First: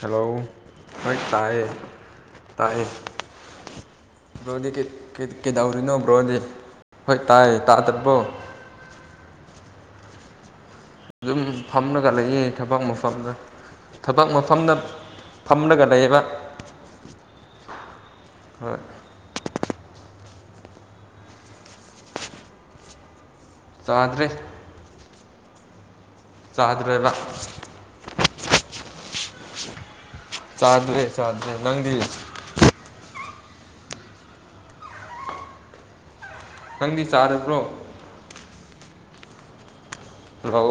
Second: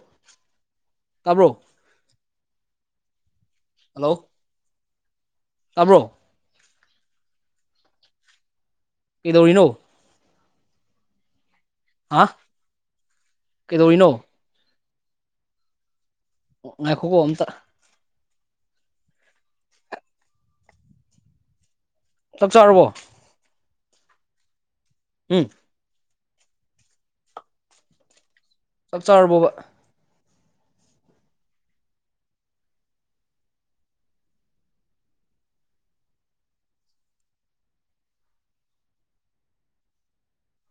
hello ꯍꯣꯏ ꯇꯥꯕ꯭ꯔꯣ ꯇꯥꯏꯌꯦ ꯇꯥꯏꯌꯦ ꯍꯜꯂꯣ ꯭ꯔꯣꯗꯤ ꯇꯥꯕ꯭ꯔꯣ ꯀꯗꯧꯔꯤꯅꯣ ꯭ꯔꯣꯗꯤ ꯍꯣꯏ ꯇꯥꯏ ꯇꯥ ꯇꯠꯄꯣ ꯀꯩꯗꯧꯔꯤꯅꯣ ꯑꯗꯨꯝ ꯐꯝꯂꯒ ꯍꯥ ꯂꯩꯌꯦ ꯊꯕꯛ ꯃꯐꯝꯗ ꯀꯩꯗꯧꯔꯤꯅꯣ ꯊꯕꯛ ꯃꯐꯝꯗ ꯐꯝꯂꯒ ꯂꯩꯕ ꯉꯥꯏꯈꯣꯀꯣ ꯑꯝꯇ ꯍꯣꯏ ꯆꯞ ꯆꯥꯨꯔꯕꯣ ꯆꯥꯗ꯭ꯔꯦ ꯎꯝ ꯆꯥꯗ꯭ꯔꯕ ꯆꯥꯛ ꯆꯥꯎꯔꯕꯣꯕ ꯆꯥꯗꯔꯦ ꯆꯥꯗꯦ ꯅꯪꯗꯤ ꯅꯪꯗꯤ ꯆꯥꯔꯕ꯭ꯔꯣ ꯚꯣ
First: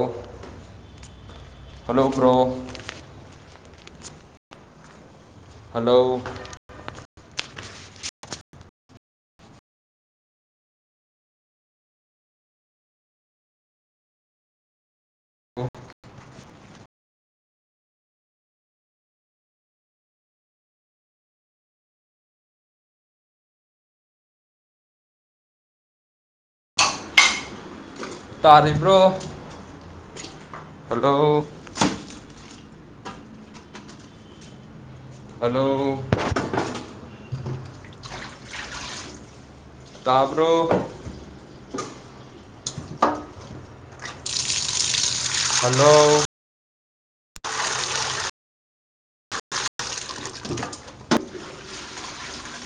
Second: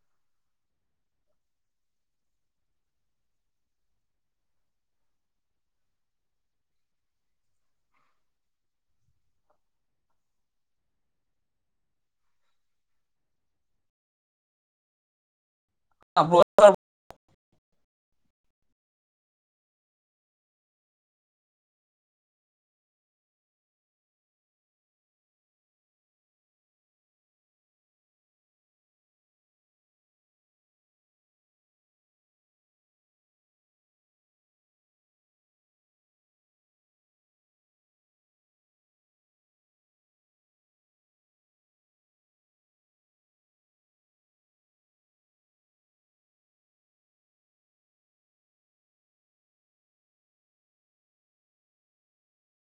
ꯍꯜꯂꯣ ꯄ꯭ꯔꯣ ꯍꯂꯣ ꯑꯣ [unintelligible] ꯇꯥꯔꯤꯕ꯭ꯔꯣ ꯍꯜꯂꯣ ꯍꯂꯣ ꯇꯥꯔꯕꯣ ꯍꯜꯂꯣ